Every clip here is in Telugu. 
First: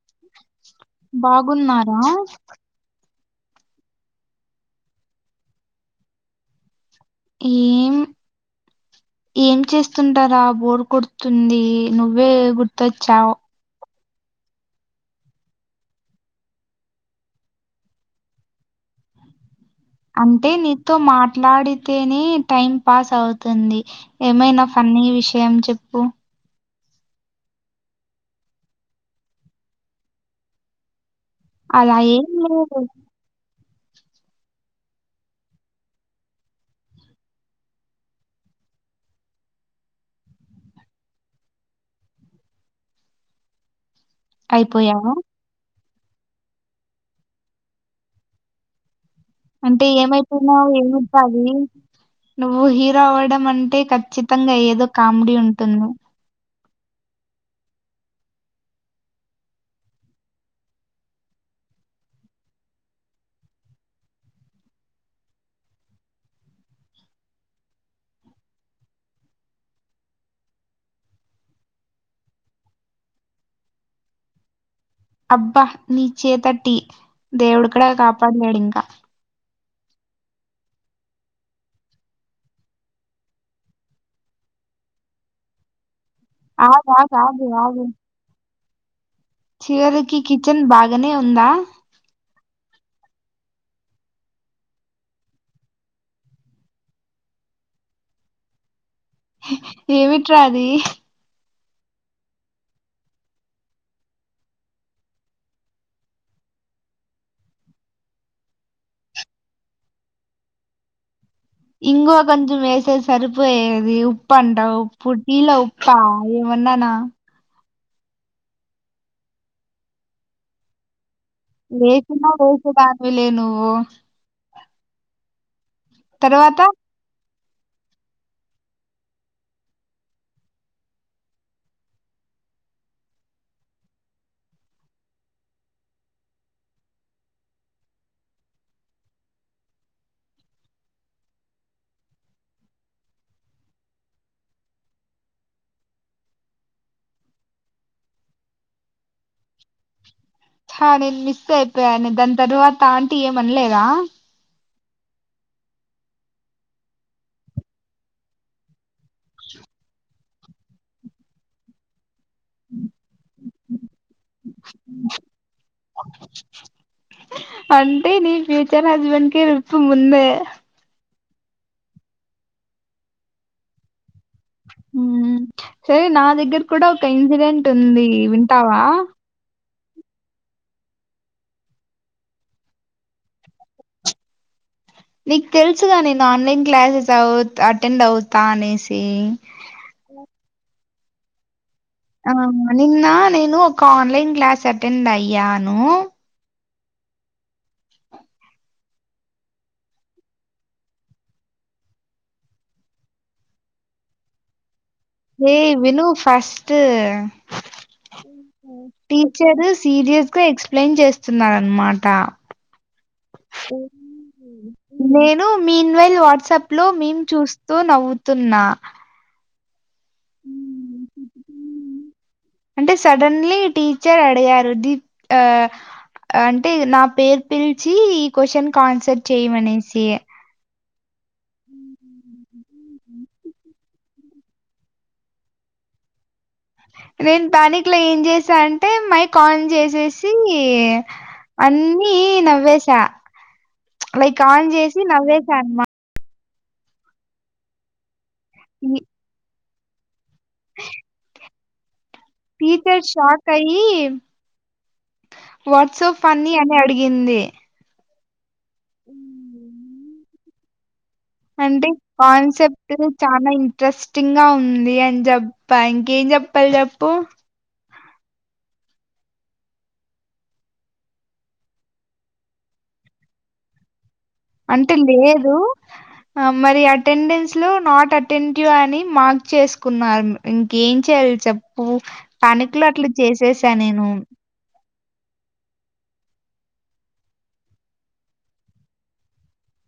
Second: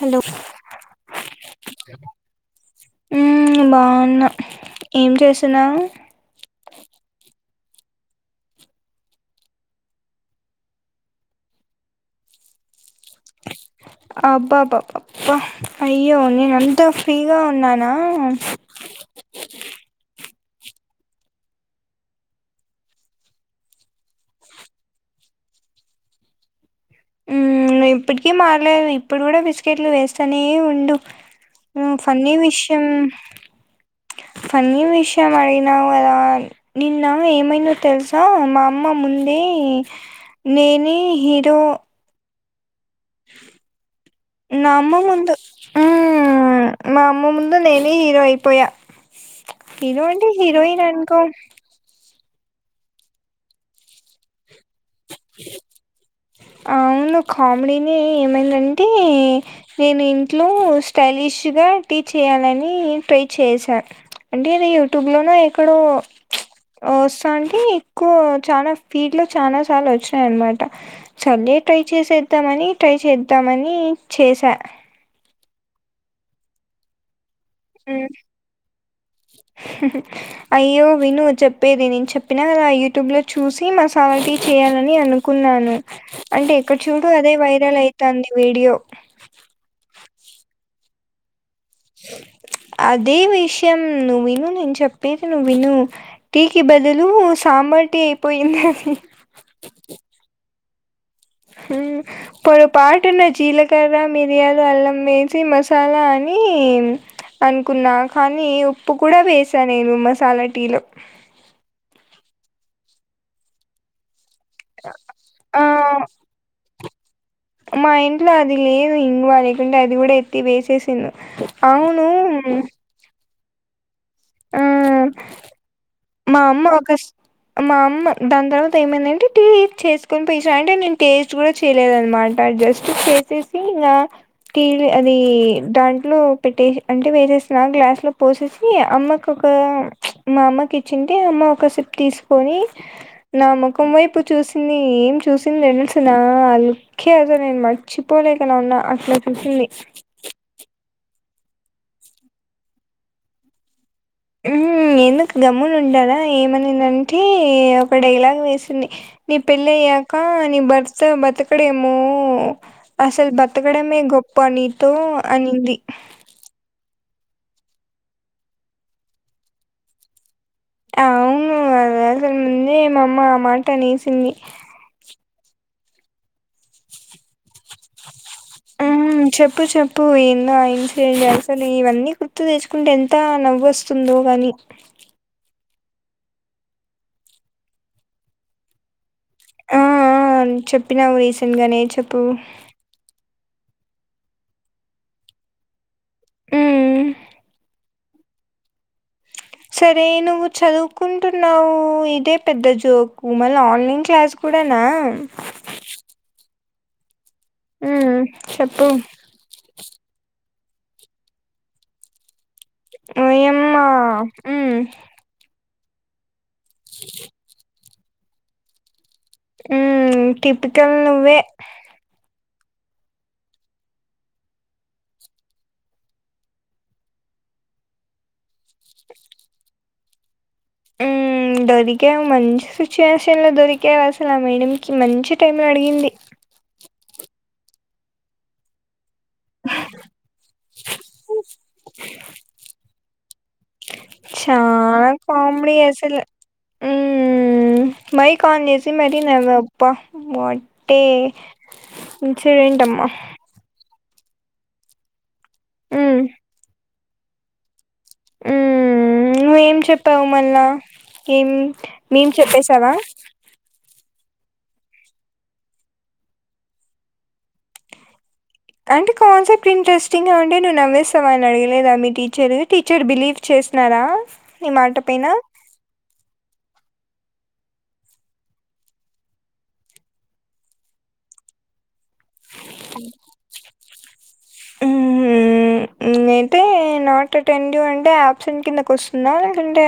హలో బాగున్నారా మ్ బాగున్నా ఏం చేసినావ్. ఏం ఏం చేస్తుంటారా బోర్ కొడుతుంది నువ్వే గుర్తొచ్చావు. అబ్బబ్బాబహ్ అయ్యో నేనంత ఫ్రీగా ఉన్నానా అంటే నీతో మాట్లాడితేనే టైం పాస్ అవుతుంది ఏమైనా ఫన్నీ విషయం చెప్పు. మ్ నీవు ఇప్పటికీ మారలేదు ఇప్పుడు కూడా బిస్కెట్లు వేస్తానే ఉండు. మ్ అలా ఏం ఫన్నీ లేదు. విషయం ఫన్నీ విషయం అడిగినావు కదా నిన్న ఏమైందో తెలుసా మా అమ్మ ముందే నేనే హీరో అయిపోయావా? నమ్ముముందు హ్మ్ మా అమ్మ ముందు నేనే హీరో అయిపోయా. అంటే హీరో ఏమైపోనా హీరోయిన్ ఏమి అనుకో ఇవ్వాలి. నువ్వు హీరో అవ్వడం అంటే ఖచ్చితంగా అయ్యేది. ఇందులో కామెడి ఉంటుందా? అవును కామెడీనే ఏమైందంటే నేను ఇంట్లో స్టైలిష్ గా టీ చేయాలని ట్రై చేశా అంటే ఏదో యూట్యూబ్ లోనే ఎక్కడో వస్తాంటే ఎక్కువ చానా ఫీల్డ్లో చానా సార్లు వచ్చినాయనమాట సర్లే ట్రై చేసేద్దాం అని ట్రై చేద్దాం అని చేసా అబ్బా నీ చేేత టీ దేవుడు కూడా కాపాడ్లేడింకా అయ్యో విను చెప్పేది నేను చెప్పినా గదా యూట్యూబ్ ల చూసి మసలా టీ చెయ్యాలని అనుకున్నాను అంటే ఇక్కడ ఆగు చూడు ఆగు అదే ఆగు వైరల్ ఆగు. అవుతుంది వీడియో చివరికి కిచెన్ బాగానే ఉందా అదే విషయం నువ్వు విను నేను చెప్పేది నువ్వు విను, టీకి బదులు సాంబార్టీ అయిపోయింది అని ఏమిట్రాది మ్ పొరపాటున జీలకర్ర మిరియాలు అల్లం వేసి మసాలా అని, అనుకున్నా కానీ ఉప్పు కూడా వేసా నేను మసాలా టీలో ఇంగవ కొంచం ఎస్తే సరిపోయేది ఉప్ ఆ పండవుప్పుటీలవ్ పాయ్ ఏమన్నానా మా ఇంట్లో అది లేదు ఇంగువ లేకుంటే అది కూడా ఎత్తి వేసేసిన్. లేచినా లేేచ దాను లేను అ ఆ మామ్ ఆగస్ట్ మా అమ్మ దాని తర్వాత ఏమైందంటే, టీ చేసుకొని పోసా అంటే నేను టేస్ట్ కూడా చేయలేదునమాట, జస్ట్ చేసేసి ఇంకా టీ అది దాంట్లో పెట్టే అంటే వేసేసినా గ్లాస్ లో పోసేసి అమ్మకు ఒక మా అమ్మకి ఇచ్చింటే అమ్మ ఒక సిప్ తీసుకొని, నా ముఖం వైపు చూసింది, ఏం చూసింది తెలుసునా అ లుక్ హె నేను మర్చిపోలేక నా ఉన్నా అట్లా చూసింది. చా నేను మిస్ అయిపోయాను దాని తర్వాత ఆంటీ ఏమనలేదా మ్ ఎందుకు గమ్మున ఉండారా ఏమనిందంటే ఒక డైలాగ వేసింది నీ పెళ్ళయ్య కా నీ భర్త బతకడ ఏమో అసలు బతకడమే గొప్ప నీతో అనింది అంటే నీ ఫ్యూచర్ హస్బెండ్ కి తెలుసు ముందే అవును అది అసలు ముందే మా అమ్మ ఆ మాటనేసింది మ్మ్ సరే నా దగ్గర కూడా ఒక ఇన్సిడెంట్ ఉంది వింటావా ఉ చెప్పు చెప్ త్పు ఎన్నో ఇన్సిడెంట్స్ అసలు ఇవన్నీ గుర్తు తెచ్చుకుంటే ఎంత నవ్వు వస్తుందో గాని నీకు తెలుసుగా నేను ఆన్లైన్ క్లాసెస్ అవు అటెండ్ అవుతా అనేసి. ఆ ఆ చెప్పినావు రీసెంట్గానే ఆ నిన్నా నేను కా ఆన్లైన్ క్లాస్ అటెండ్ అయ్యాను మ్మ్ సరే నువ్వు చదువుకుంటున్నావు ఇదే పెద్ద జోకు, మళ్ళీ ఆన్లైన్ క్లాస్ కూడా ఏ వినూ ఫస్ ట్ మ్మ్, చెప్పు టీచరు సీరియస్గా ఎక్స్ ప్లెయిన్ చేస్తున్నారనమాట ఈయమ్మ మ్మ్ మీన్వైల్ వాట్సాప్ లో మేం చూస్ కో నవ్వుతున్నా మ్మ్ టిపికల్ ఉమ్. నువ్వే ఉమ్. అంటే సడన్లీ టీచర్ అడిగారు దీప్ ఆ అంటే నా పేరు పిలిచి ఈ క్వశ్చన్ ఆన్సర్ చేయమనేసి మ్మ్ దొరికావు మంచి ఉమ్. సిచ్యువేషన్ లో దొరికావు అసలు ఆ మేడకి మంచి టైం అడిగింది నేను ప్యానిక్ లో ఏం చేసా అంటే మై కాల్ చేసేసి అన్ని నవ్వేసా ప్చ్ లైక్ ఆన్ చేసి చాలా కామెడీ నవ్వేసానుమా అసలు మ్మ్, మైక్ ఆన్ చేసి మరి నవ్వావు పో మొట్టే టీచర్ షాక్ అయ్యి వర్డ్స్ మ్మ్, ఫన్నీ అని అడిగి హిందీ మ్మ్ నువ్వేం చెప్ అవు మళ్ళ అంటే కాన్సెప్ట్ చాలా ఇంట్రెస్ట్ టింగా ఉంది అని చెప్ప ఇంకేం చెప్పాలి చెప్పు అంటే కాన్సెప్ట్ ఇంట్రెస్టింగ్ గా ఉంటే నువ్వు నవ్వేస్తావా అని అడగలేదా మీ టీచర్ టీచర్ బిలీవ్ చేసినారా నీ అంటే మాట పైన? లేదు ఆ మరి అ అటెండెన్స్ లో నాట్ అటెంటివ్ అని మార్క్ చేసుకున్నారు ఇంకేం చెయాలి చెప్పు ప్యానిక్ లో అట్లా చేసేసా నేను మ్మ్ మ్మ్ అయితే నాట్ అటెంటివ్ అంటే ఆయాబ్సెంట్ కిందకి వస్తుందా లేదంటే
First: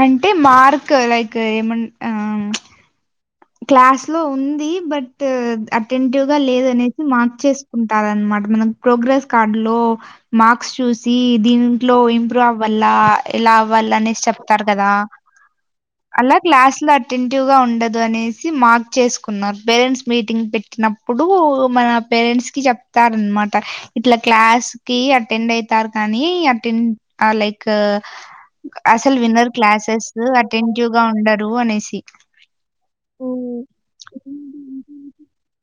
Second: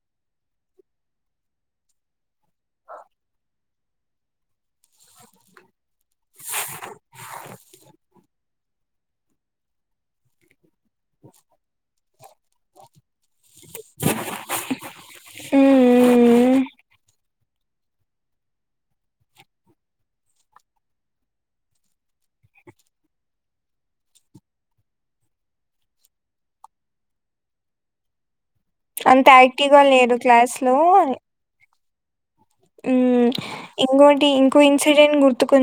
అంటే మార్క్ లైక్ ఏమ ఆ క్లాస్ లో ఉంది బట్ ఆ అటెంటివ్ గా లేదనేసి మార్చేసుకుంటార అనమాట మనం ప్రోగ్రెస్ కార్డు లో మ చూసి దీంట్లో ఇంప్రూవ్ అవ్వ ఎలా అవ్వ అనేసి చెప్తారు కదా అలా హ్మ్. క్లాస్ లో అటెంటివ్ గా ఉండద్ అ అనేసి మార్క్ చేసుకున్నారు పేరెంట్స్ మీటింగ్ పెట్టినప్పుడు మన పేరెంట్స్ కి చెప్తార అనమాట ఇట్లా క్లాస్ కి అటెండ్ అయితారు కానీ అటెండ్ లైక్ అసలు అంత విన్నర్ యాక్టివ్‌గా క్లాసెస్ లేరు క్లాస్‌లో అటెంటివ్ గా ఉండరు అనేసి మ్మ్ ఉమ్ ఇంకోటి ఇంకో ఇన్సిడెంట్ గుర్తుకొ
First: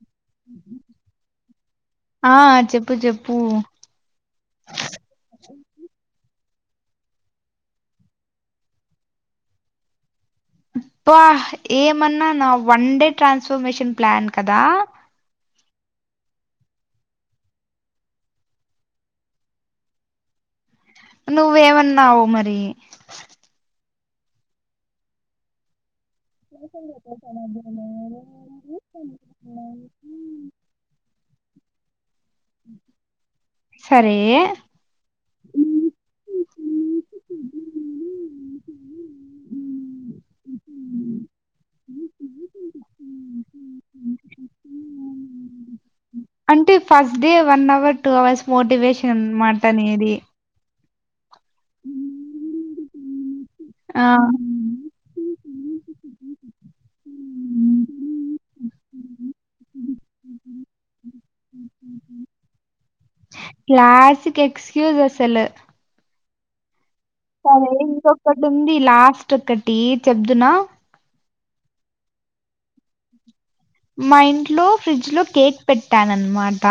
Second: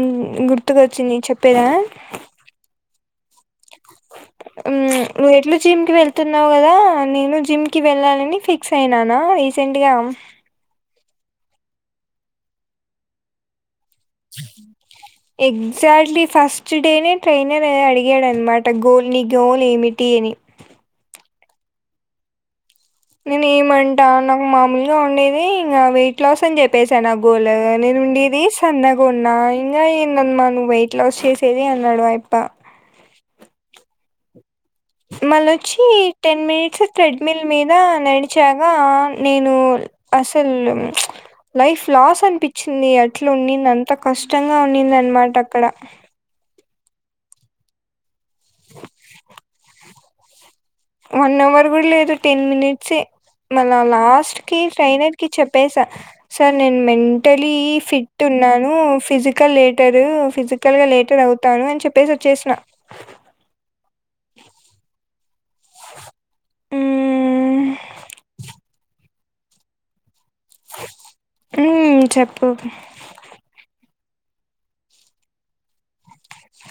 గుర్తుకొచ్చింది చెప్ ప్పేదా ఆ చెప్పు చెప్పు మ్ నువ్వు ఎట్లు జిమ్ కి వెళ్తున్నావు కదా నేను జిమ్ కి వెళ్ళాలని ఫిక్స్ అయినానా రీసెంట్గా. బ్బ ఏమన్ననా వన్ డే ట్రాన్స్ఫార్మేషన్ ప్లాన్ కదా. ఎగ్జాక్ట్లీ ఫస్ట్ డేనే ట్రైనర్ అడిగాడనమాట గోల్ నీ గోల్ ఏమిటి అని. నువ్వేమన్నావు మరి? నేను ఏమంటా నాకు మామూలుగా ఉండేది ఇంగ వెయి ట్లాస్ అని చెప్పేసా నా గోల్ నేను ఉండేదే సన్నగున్నా ఇంగా ఏందమ్మా నువ్వు వెయిట్ లాస్ చేసి ఇది అన్నాడు అయి ప సరే అస ట్రెడ్మిల్ మీద నడిచాగా నేను అసలు లైఫ్ లాస్ అనిపించింది అట్లా ఉంంది అంత కష్టంగా ఉంంది అనమాట అక్కడ టే first day one hour, two hours motivation మాట అనేది. వన్ అవర్ కూడా లేదు టెన్ మినిట్సే, మళ్ళా ఆ, లాస్ట్కి ట్రైనర్కి చెప్పేస సార్ నేను మెంటలీ ఫిట్ ఉన్నాను, ఫిజికల్ లేటరు ఫిజికల్గా లేటర్ అవుతాను అని చెప్పేసి వచ్చేసిన. ఎక్స్క్యూస్ అసలు మ్మ్ సరే ఇంకొకటుంది లాస్టొకటి. చెబ్దునా ఓకే మా ఇంట్లో ఫ్రిడ్జ్ లో కేక్ పెట్టానన్మాట.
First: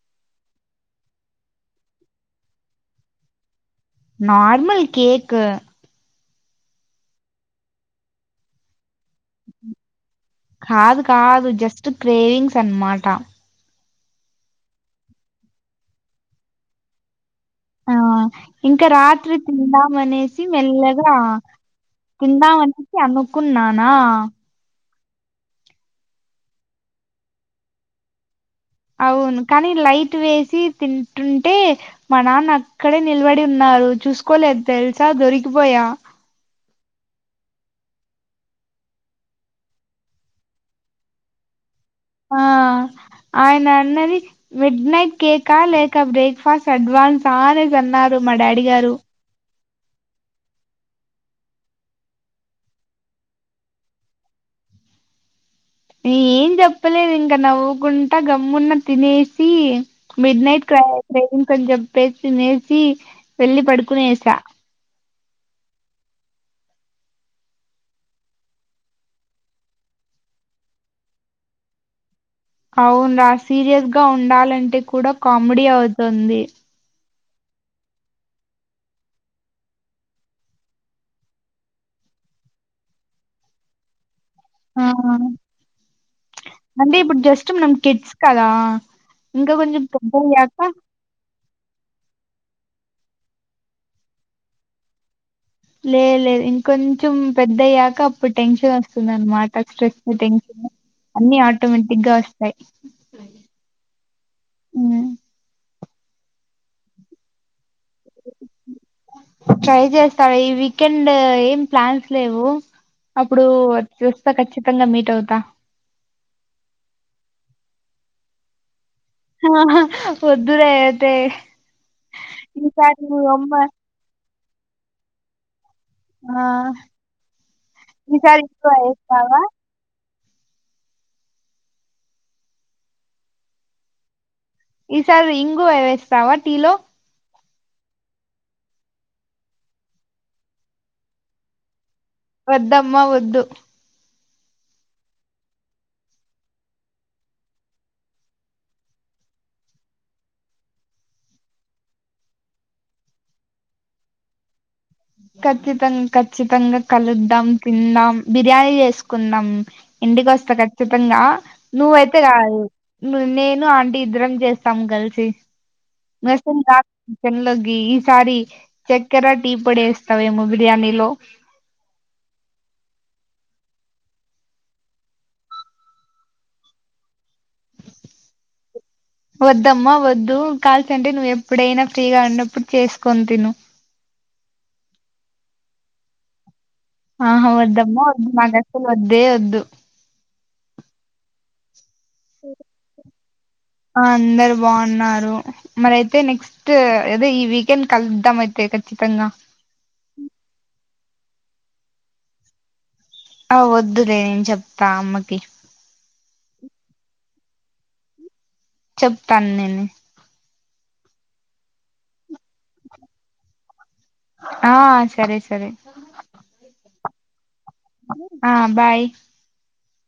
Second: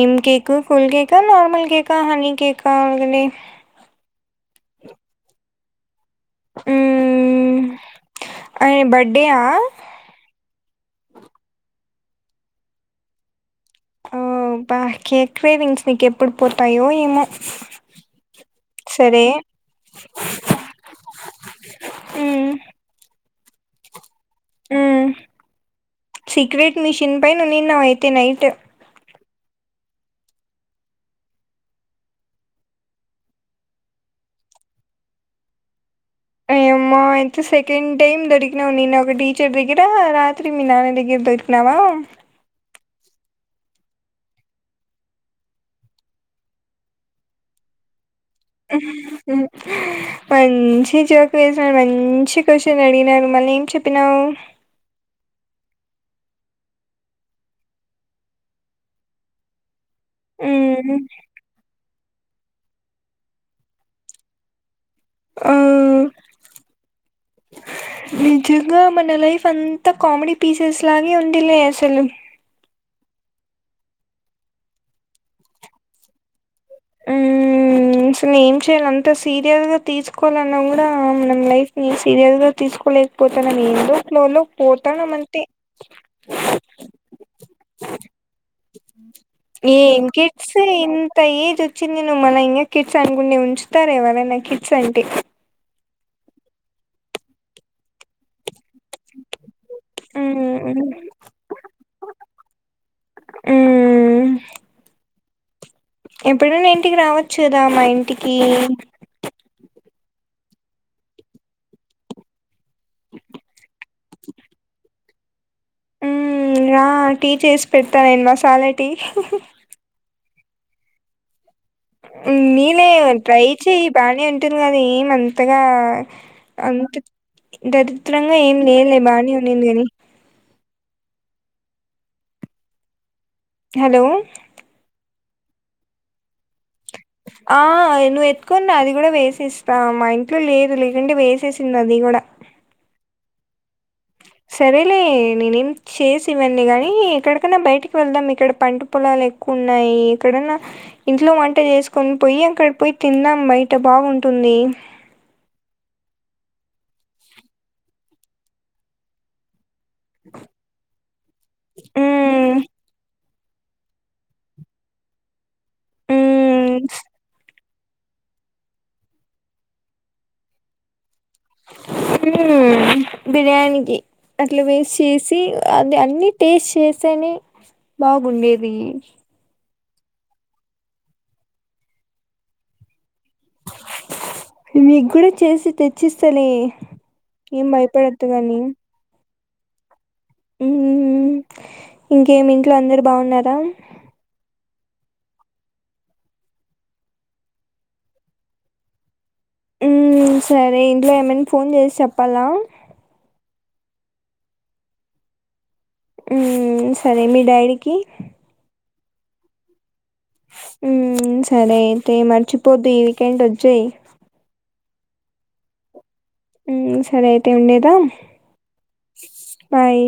ఏం కేక్ కూల్ కేకా, నార్మల్ కేకా, హనీ కేకా [unintelligible] నార్మల్ కేక్ మ్మూ ఆ బ కాదు కాదు జస్ స్ట్ క్రేవింగ్స్ అన్మాట. ఓ బా కేక్ క్రేవింగ్స్ మీకు ఎప్పుడు పోతాయో ఏమో! ఆ ఇంకా సరే రాత్రి తిందామనేసి మెల్లగా మ్మ్ తిందామనేసి అనుకు కున్నానా మ్మ్ సీక్రెట్ మిషన్ పైనునిన్నావ్ అయితే నైట్. అవును కానీ లైట్ వేసి తింటుంటే, మా నాన్న అక్కడే నిలబడి ఉన్నారు చూసుకోలేదు తెల్సా దొరికిపోయా. అయమ్మో అయితే సెకండ్ టైమ్ దొరికినావు నిన్న ఒక టీచర్ దగ్గర, రాత్రి మీ నాన్న దగ్గర దొరికినావా! ఆ ఆయన అన్నది మిడ్ నైట్ కేకా లేక బ్రేక్ఫాస్ట్ అడ్వాన్సా అనేసి అన్నారు. మా డాడీ గారు హ్మ్. మంచి జోక్ వేసినారు, మంచి క్వశ్చన్ అడిగినారు, మళ్ళీ ఏం చెప్పినావు? ఏం చెప్పలేదు ఇంకా నవ్వుకుంట గమ్మున్న తినేసి, మీడ్నాయిట్ క్ర మ్మ్. క్రేవింగ్స్ అని చెప్పే తినేసి వెళ్లి పడుకునేస. ఆ నిజంగా మన లైఫ్ అంతా కామెడీ పీసెస్ లాగే ఉందిలే అసలు అవును రా సీరియస్ గా ఉండాలంటే కూడా కామెడీ అవుతుంది ఉమ్ అసలు ఏం చేయాల అంత సీరియస్ గా తీసుకోవాలన్నా కూడా మనం లైఫ్ ని సీరియస్ గా తీసుకోలేకపోతాన ఏందో ఫ్లోలో ఆ పోతున్నాం అంతే అంటే ఇప్పుడు జస్ట్ కెడ్స్కాదా ఇం కొంచం పెద్ద్యాక చింది నువ్వు మన ఇంకా కిడ్స్ అనుకుంని ఉంచుతారు ఎవరైనా కిట్స్ అంటే లే లేదు ఇంకొంచెం పెద్దయ్యాక అప్పుడు టెన్షన్ వస్తుందిన్నమాట స్ట్రెస్ టెషన్ మ్మ్ అన్ని ఆటోమేటిక్గా వస్తాయి మ్మ్ ఎప్పుడైనా ఇంటికి రావచ్చు కదా మా ఇంటికి త ఈ వీకెండు ఏం ప్లాన్స్ లేవు అప్పుడూ చూస్తా ఖచ్చితంగా మీట్ అవుతా. మ్మ్ ఆ టీ చేసి పెట్టావేం మాసాలె టీ పద్దురతే మీనే ట్రై చె ఈ బనీ అ అంటంది కద ఏం అంతగా ఆ అంత దరిద్రంగా ఈసారి ఏం ఇంగువ లేలే బాగానే వేస్తావా ఉన్నాంది కాని హలో సార్ ఇంగువా వ్య వేస్తావా టిలో ఆ నువ్వు ఎత్తుకన్నా అది కూడా వేసేస్తా మా ఇంట్లో లేదు లేకంటే వేసేసింది అది కూడా వద్దమ్మ వద్దు సరేలే నేనేం చేసి ఇవ్వండి కాగానీ ఎక్కడికన్నా బయటకి వెళ్దాం ఇక్కడ పంట పొలాలు ఎక్కువ ఉన్నాయి ఎక్కడన్నా ఇంట్లో వంట చేసుకొని పోయి అక్కడికి పోయి తిందాం బయట బాగుంటుంది ఖచ్చితంగా కఖచ్చితంగా కలుద్దాం తిందాం బిర్యానీ చేసుకుందాం ఇంటికి వస్తా ఖచ్చితంగా నువ్వైతే మ్మ్ రాదు నేను ఆంటీ ఇద్దరం చేస్తాము కలిసి మ్మ్ [unintelligible] ఈ సారి చక్కెర టీ పడస్త సాము బిర్యానీ లో ఉమ్ బిర్యానీకి అట్లా వేస్ట్ చేసి అది అన్ని టేస్ట్ చేస్తేనే బాగుండేది వద్దమ్మా వద్దు కాల్చ అంటే నువ్వు ఎప్పుడైనా ఫ్రీగా ఉన్నప్పుడు చేసుకొని తిను మీకు కూడా చేసి తెచ్చిస్తాను ఆహ వద్దమ్మ వద్ మగస్ వద్ద్దే వద్దు ధు ఉమ్ ఊ ఇంకేమి ఇంట్లో అందరు బాగున్నారా ఆ అందరు బాగున్నారు మరియితే నెక్స్ట్ ఏద ఈ వీకెండ్ కలుద్దాం అయితే ఖచ్చితంగా మ్మ్ సరే ఇంట్లో ఏమనా ఫోన్ చేసి చెప్పాలా ఆ వద్దులే నేను చెప్తా అమ్మకి ఉమ్ సరే మీ డైడీకి చెప్తాను నేను ఉ సరే అయితే మర్చిపొద్దు ఈ వీకెండ్ వచ్చేయ్ ఆ సరే సరే ఉ సరే అయి ఆ బాయ్ బాయ్